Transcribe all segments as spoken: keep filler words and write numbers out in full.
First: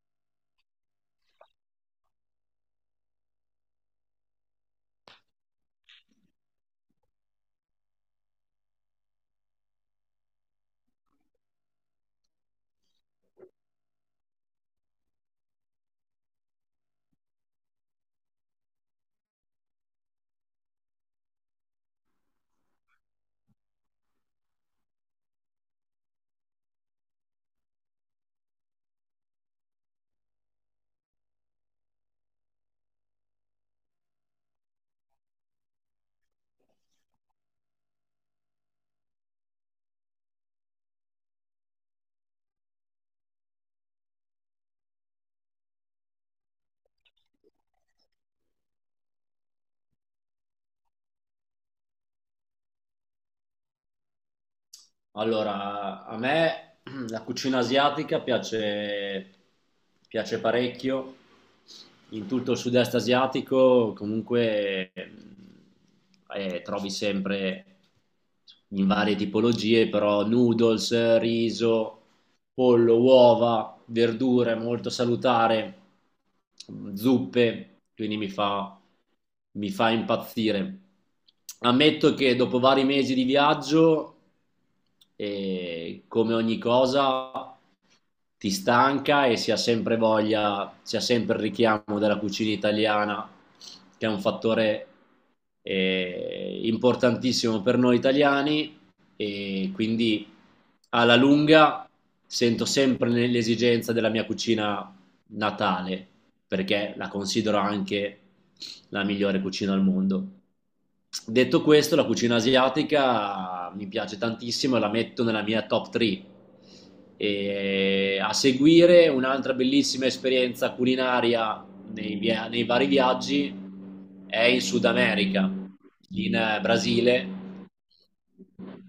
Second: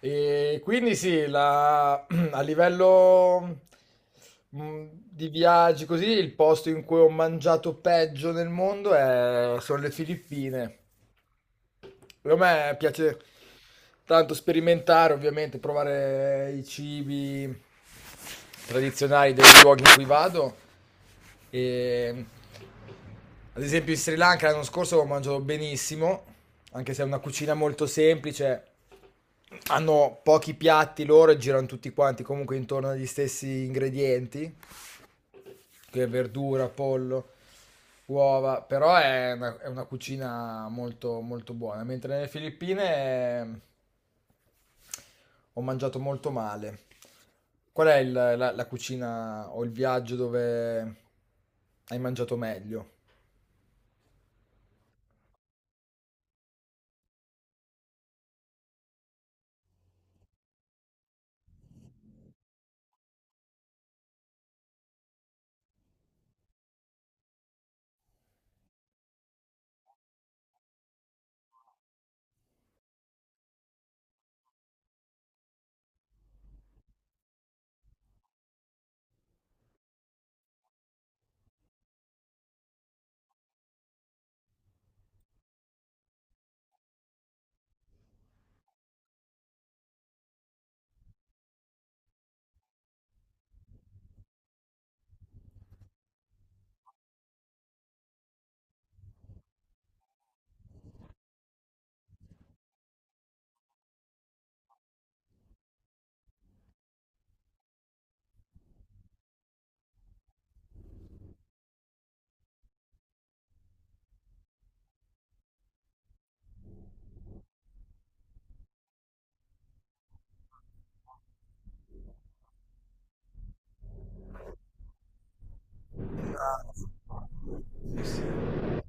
E quindi sì, la- a livello mh, di viaggi così, il posto in cui ho mangiato peggio nel mondo è- sono le Filippine. A me piace tanto sperimentare, ovviamente, provare i cibi tradizionali dei luoghi in cui vado. E, ad esempio in Sri Lanka l'anno scorso ho mangiato benissimo, anche se è una cucina molto semplice. Hanno pochi piatti loro e girano tutti quanti comunque intorno agli stessi ingredienti che verdura, pollo, uova, però è una, è una cucina molto, molto buona. Mentre nelle Filippine eh, ho mangiato molto male. Qual è il- la, la cucina o il viaggio dove hai mangiato meglio? Allora, a me la cucina asiatica piace, piace parecchio, in tutto il sud-est asiatico comunque eh, trovi sempre in varie tipologie, però noodles, riso, pollo, uova, verdure, molto salutare, zuppe, quindi mi fa mi fa impazzire. Ammetto che dopo vari mesi di viaggio, eh, come ogni cosa, ti stanca e si ha sempre voglia, si ha sempre il richiamo della cucina italiana, che è un fattore eh, importantissimo per noi italiani, e quindi alla lunga sento sempre l'esigenza della mia cucina natale, perché la considero anche la migliore cucina al mondo. Detto questo, la cucina asiatica mi piace tantissimo e la metto nella mia top tre. E a seguire un'altra bellissima esperienza culinaria nei, via- nei vari viaggi è in Sud America, in eh, Brasile,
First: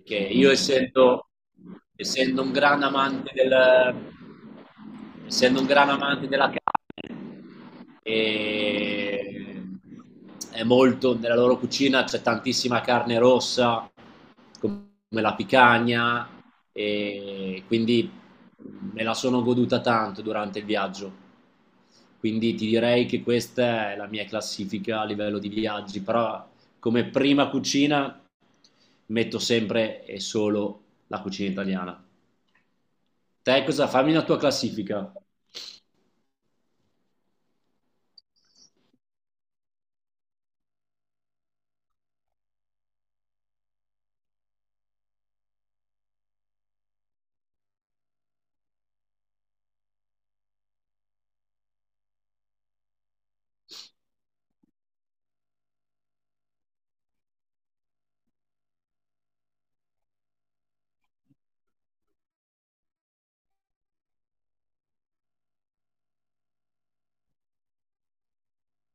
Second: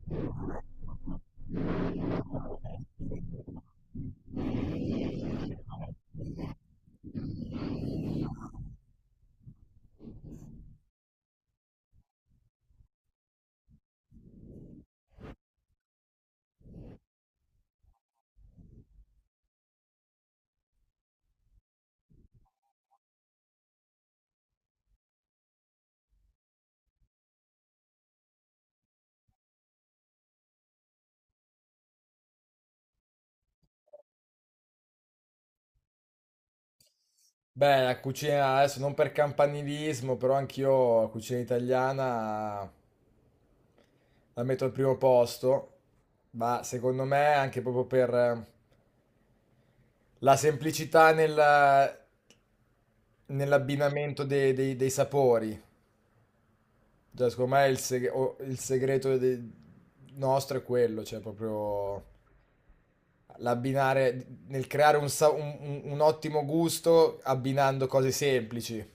che io essendo, essendo un gran amante del, essendo un gran amante della, e è molto, nella loro cucina c'è tantissima carne rossa come la picagna, e quindi me la sono goduta tanto durante il viaggio. Quindi ti direi che questa è la mia classifica a livello di viaggi, però come prima cucina metto sempre e solo la cucina italiana. Te, cosa, fammi una tua classifica. Beh, la cucina adesso non per campanilismo, però anch'io la cucina italiana la metto al primo posto, ma secondo me anche proprio per la semplicità nella- nell'abbinamento dei, dei- dei sapori. Cioè, secondo me il, seg- o- il segreto de- nostro è quello, cioè proprio l'abbinare, nel creare un, sa- un- un- un ottimo gusto abbinando cose semplici.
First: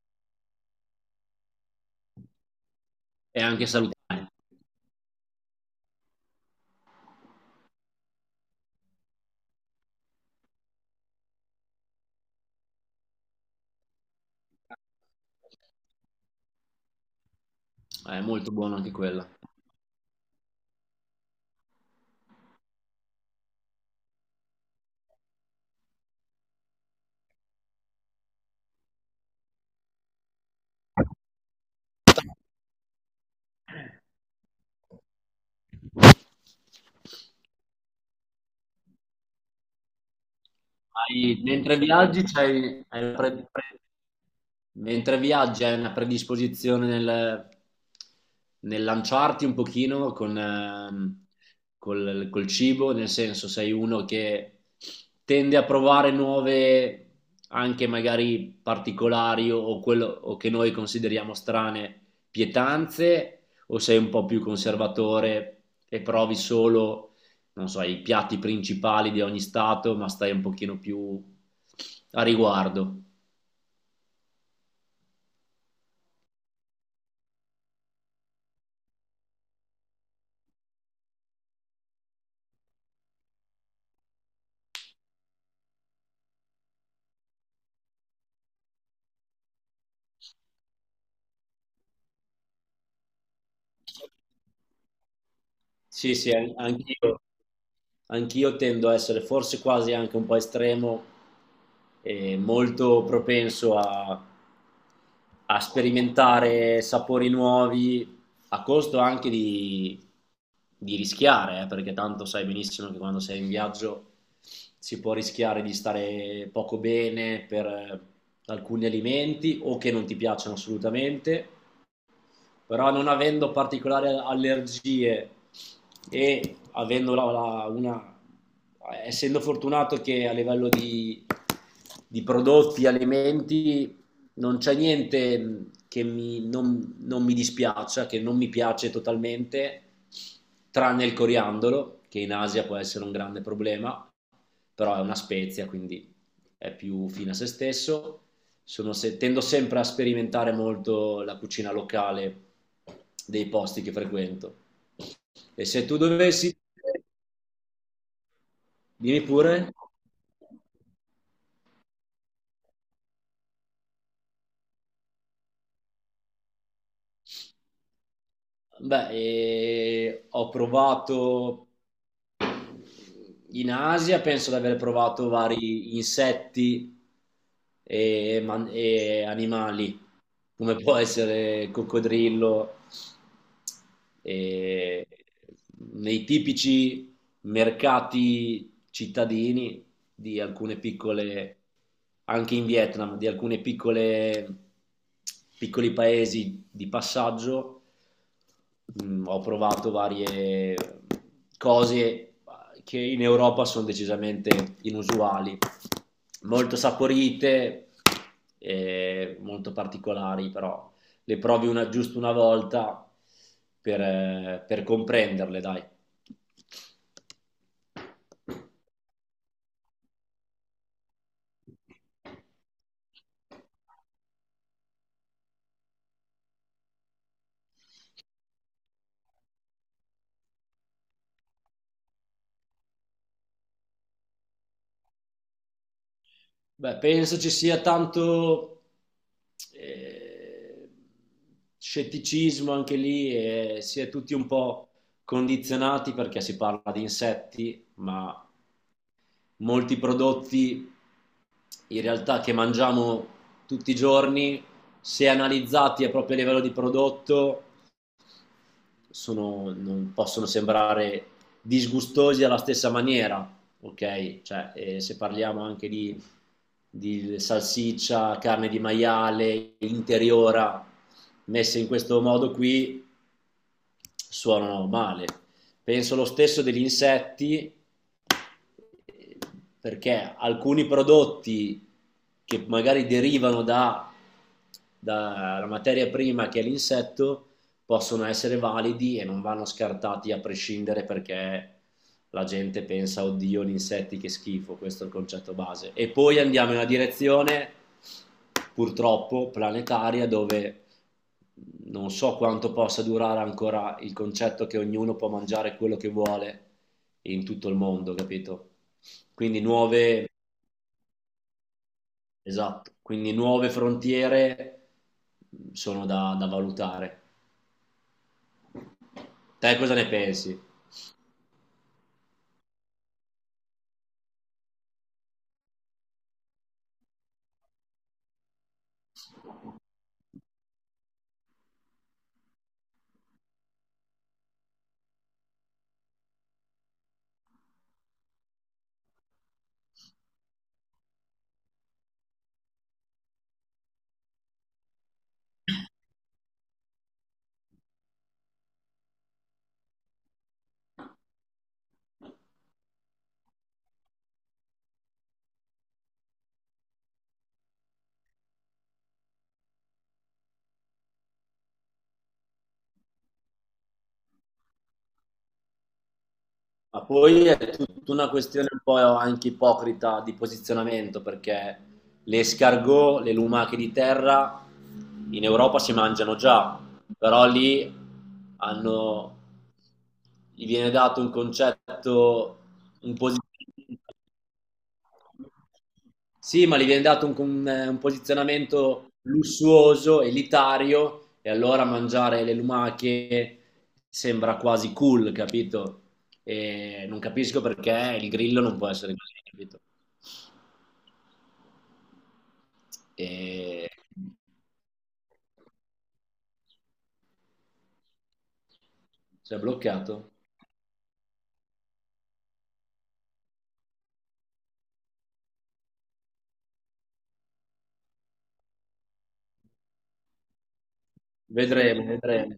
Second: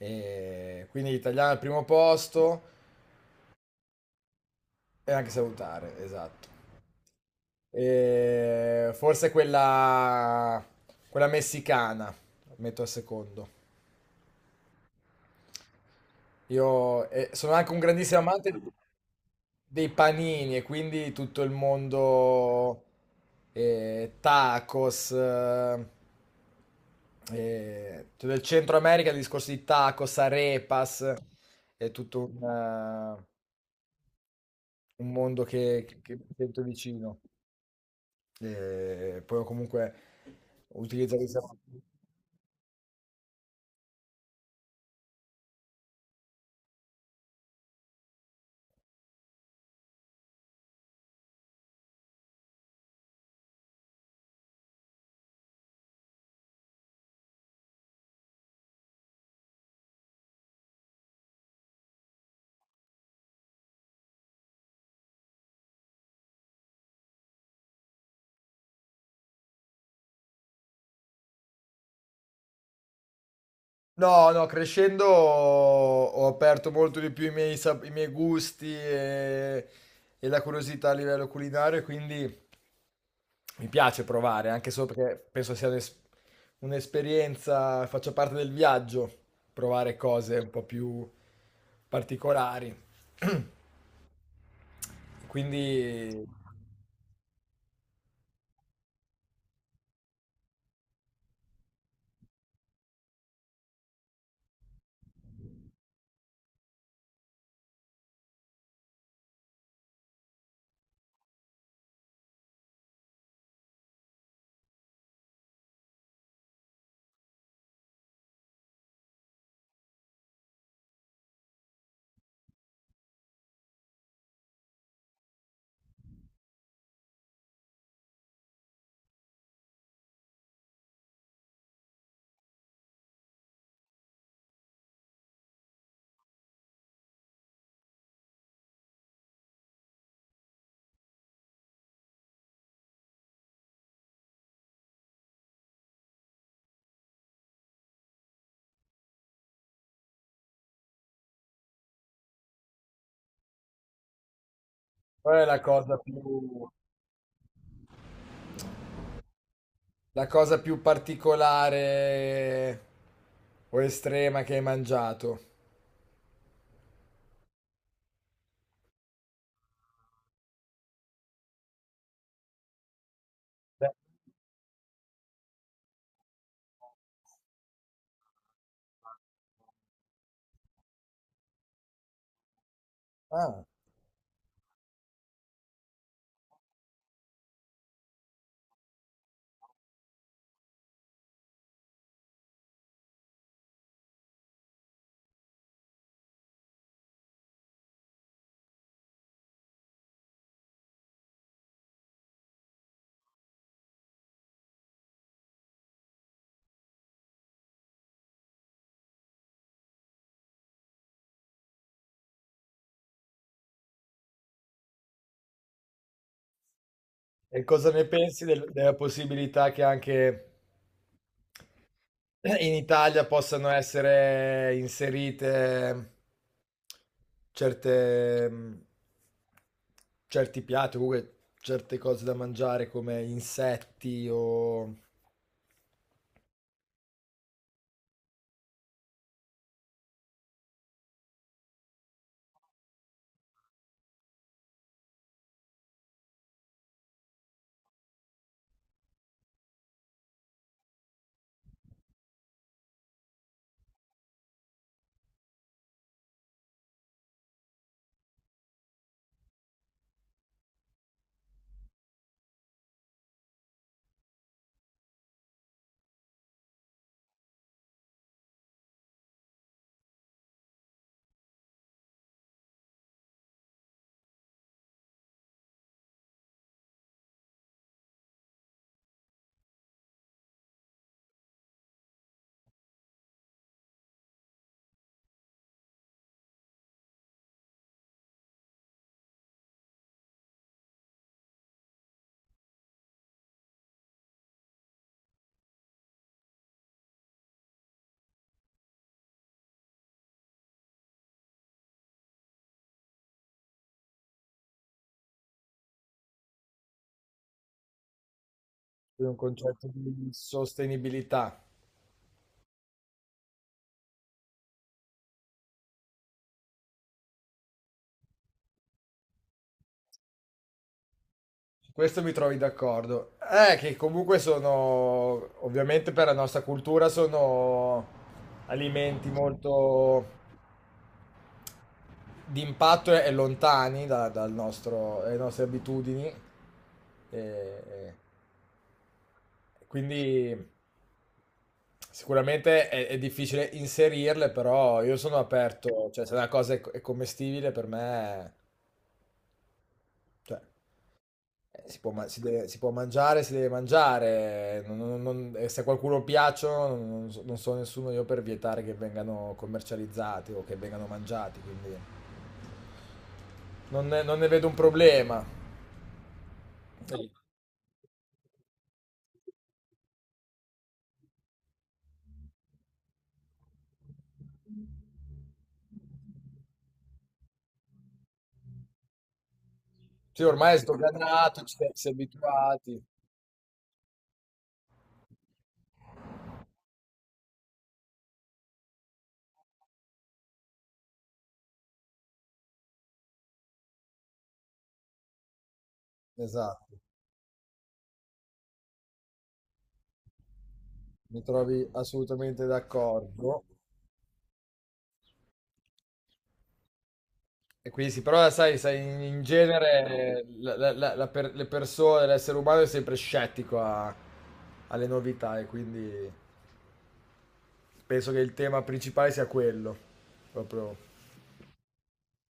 E quindi l'italiano al primo posto E anche salutare. e anche salutare, esatto. E forse quella, quella messicana, metto al secondo. Io eh, sono anche un È grandissimo amante molto buona anche quella. dei panini e quindi tutto il mondo eh, tacos, eh, eh, cioè del Centro America, il discorso di tacos, arepas, è tutto un, eh, un mondo che, che- che mi sento vicino. E poi comunque utilizzo questa. Hai- mentre viaggi c'hai hai una pre- pre- mentre viaggi hai una predisposizione nel, nel lanciarti un pochino con, ehm, col, col cibo, nel senso sei uno che tende a provare nuove, anche magari particolari, o, o quello, o che noi consideriamo strane pietanze, o sei un po' più conservatore e provi solo, non so, i piatti principali di ogni stato, ma stai un pochino più a riguardo. No, no, crescendo ho ho aperto molto di più i miei, sap- i miei gusti e, e la curiosità a livello culinario, quindi mi piace provare, anche solo perché penso sia un'es- un'esperienza, faccia parte del viaggio, provare cose un po' più particolari. Sì, Quindi, sì, an- anch'io, anch'io tendo a essere forse quasi anche un po' estremo e molto propenso a, a sperimentare sapori nuovi, a costo anche di, di rischiare, eh, perché tanto sai benissimo che quando sei in viaggio si può rischiare di stare poco bene per eh, alcuni alimenti o che non ti piacciono assolutamente. Però, non avendo particolari allergie e avendo la- la- una, essendo fortunato che a livello di, di prodotti, alimenti, non c'è niente che mi- non, non mi dispiaccia, che non mi piace totalmente, tranne il coriandolo, che in Asia può essere un grande problema, però è una spezia, quindi è più fine a se stesso. Sono se- Tendo sempre a sperimentare molto la cucina locale dei posti che frequento. qual è la E se cosa tu dovessi, più, dimmi pure, la cosa più particolare o estrema che hai mangiato? beh, eh, ho provato in Beh, Asia, penso di aver provato vari insetti e man- e animali, come può essere coccodrillo. ah. E nei tipici mercati cittadini di alcune piccole, anche in Vietnam, di alcune piccole, piccoli paesi di passaggio, mm, ho provato varie cose che in Europa sono decisamente inusuali, molto saporite, eh, molto particolari, però le provi una, giusto una volta per, eh, per comprenderle, dai. E cosa ne pensi del- della possibilità che anche in Italia possano essere inserite ehm, certe, mh, certi piatti, o comunque certe cose da mangiare come insetti o Beh, penso ci sia tanto eh, scetticismo anche lì, e si è tutti un po' condizionati perché si parla di insetti, ma molti prodotti in realtà che mangiamo tutti i giorni, se analizzati a proprio livello di prodotto, sono, non possono sembrare disgustosi alla stessa maniera, ok? Cioè, eh, se parliamo anche di, di salsiccia, carne di maiale, interiora, messe in questo modo qui, suonano male. Penso lo stesso degli insetti, perché alcuni prodotti che magari derivano da, dalla materia prima che è l'insetto, possono essere validi e non vanno scartati a prescindere perché la gente pensa oddio gli insetti che schifo, questo è il concetto base. E poi andiamo in una direzione purtroppo planetaria dove non so quanto possa durare ancora il concetto che ognuno può mangiare quello che vuole in tutto il mondo, capito? quindi un Quindi concetto nuove, di sostenibilità? esatto, quindi nuove frontiere sono da, da valutare. Te cosa ne pensi? Su questo mi trovi d'accordo. Eh, che comunque sono, ovviamente per la nostra cultura sono alimenti molto d'impatto e lontani da- dal nostro- dalle nostre abitudini. E- quindi sicuramente è, è difficile inserirle, però io sono aperto, cioè se la cosa è, co- è commestibile per me, cioè, eh, si può, ma- si deve- si può mangiare, si deve mangiare, non- non- non- e se a qualcuno piacciono non, non so non so nessuno io per vietare che vengano commercializzati o che vengano mangiati, quindi non ne non ne vedo un problema. Ma poi è tutta una questione un po' anche ipocrita di posizionamento, perché le escargot, le lumache di terra in Europa si mangiano già, però lì hanno- Sì, gli ormai è viene dato un sdoganato, ci si è concetto, abituati. un posizionamento. Sì, ma gli viene dato un, un- eh, un posizionamento lussuoso, elitario, e allora mangiare le lumache sembra quasi cool, capito? Esatto, E non capisco perché il grillo non può essere così, capito? mi trovi assolutamente d'accordo. E... E quindi sì, però sai, sai, in in Si è bloccato. genere la- la- la- la per- le persone, l'essere umano è sempre scettico a- alle novità e quindi penso che il tema principale sia quello, proprio Vedremo, vedremo.